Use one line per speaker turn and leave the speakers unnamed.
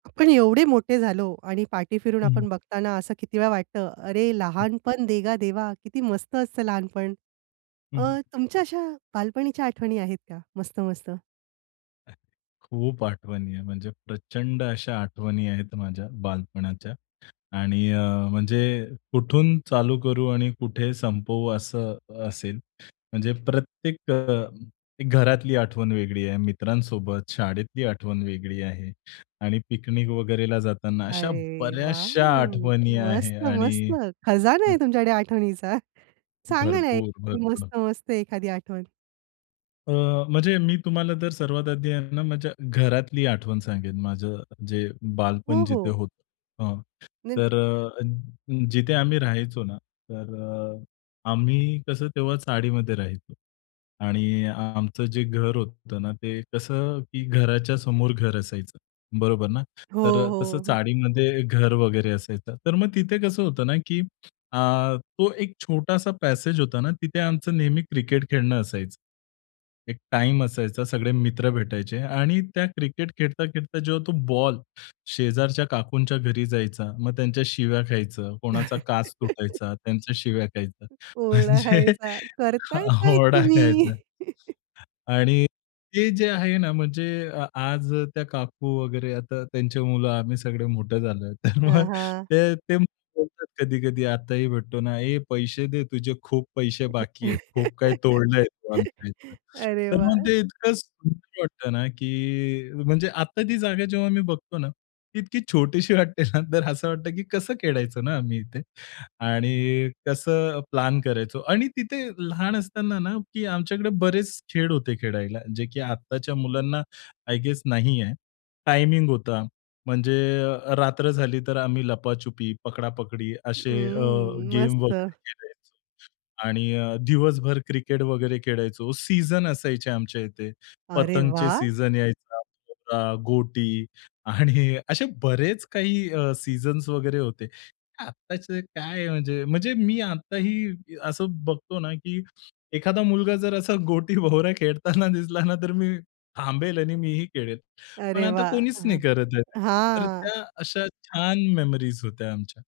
आपण एवढे मोठे झालो आणि पाठी फिरून
हं.
आपण बघताना असं किती वेळा वाटतं, अरे,
हं.
लहानपण देगा देवा. किती मस्त असतं लहानपण.
हं, हं.
अ, तुमच्या अशा बालपणीच्या आठवणी आहेत का मस्त मस्त?
खूप आठवणी आहे म्हणजे प्रचंड अशा आठवणी आहेत माझ्या बालपणाच्या. आणि अ, म्हणजे कुठून चालू करू आणि कुठे संपवू असं असेल. म्हणजे प्रत्येक अ, घरातली आठवण वेगळी आहे. मित्रांसोबत, शाळेतली आठवण वेगळी आहे आणि पिकनिक वगैरेला जाताना. अशा
अरे,
बऱ्याचशा
वॉव!
आठवणी
मस्त,
आहे आणि
मस्त. खजाना
हं.
आहे तुमच्याकडे आठवणीचा. सांगा ना,
भरपूर,
एखादी
भरपूर.
मस्त-मस्त एखादी आठवण?
अ, म्हणजे मी तुम्हाला जर सर्वात आधी आहे ना माझ्या घरातली आठवण सांगेन. माझं जे बालपण
हो,
जिथे
हो.
होतं अ,
निन
तर अ, जिथे आम्ही राहायचो ना, तर अ, आम्ही कसं तेव्हा चाळीमध्ये राहायचो आणि आमचं जे घर होतं ना, ते कसं की घराच्या समोर घर असायचं, बरोबर ना.
हो,
तर अ, तसं
हो.
चाळीमध्ये घर वगैरे असायचं. तर मग तिथे कसं होतं ना, की अ, तो एक छोटासा पॅसेज होता ना, तिथे आमचं नेहमी क्रिकेट खेळणं असायचं. एक टाईम असायचा, सगळे मित्र भेटायचे आणि त्या क्रिकेट खेळता-खेळता जेव्हा तो बॉल शेजारच्या काकूंच्या घरी जायचा. मग त्यांच्या शिव्या खायचं, कोणाचा काच तुटायचा त्यांच्या शिव्या खायचं.
ओरडा
म्हणजे
खायचा. करताय काय
ओरडा
तुम्ही?
खायचा. आणि ते जे आहे ना, म्हणजे अ, आज त्या काकू वगैरे आता त्यांचे मुलं आम्ही सगळे मोठे झालो आहेत. तर
अ,
मग
हां.
ते, ते बोलतात कधी-कधी आताही भेटतो ना. ए, पैसे दे तुझे खूप पैसे बाकी आहेत. खूप काही तोडलं आहे तू आमच्या इथलं.
अरे
तर मग
वाह!
ते इतकं सुंदर वाटतं ना, की म्हणजे आता ती जागा जेव्हा मी बघतो ना, ती इतकी छोटीशी वाटते ना. तर असं वाटतं, की कसं खेळायचो ना आम्ही इथे आणि कसं प्लॅन करायचो. आणि तिथे लहान असताना ना की आमच्याकडे बरेच खेळ होते खेळायला, जे की आत्ताच्या मुलांना आय गेस नाही आहे. टायमिंग होता. म्हणजे अ, रात्र झाली तर आम्ही लपाछुपी, पकडापकडी असे अ,
हं,
गेम
मस्त.
वगैरे खेळायचो आणि अ, दिवसभर क्रिकेट वगैरे खेळायचो. सीझन असायचे आमच्या इथे.
अरे
पतंगचे
वाह!
सीझन यायचा. भवरा, गोटी आणि असे बरेच काही अ, सीझन्स वगैरे होते. आत्ताच काय म्हणजे, म्हणजे मी आत्ताही असं बघतो ना, की एखादा मुलगा जर असा गोटी, भवरा खेळताना दिसला ना, तर मी थांबेल आणि मी ही खेळेल. पण
अरे
आता
वाह!
कोणीच नाही
हं.
करत आहे. तर
हां.
त्या अशा छान मेमरीज होत्या आमच्या.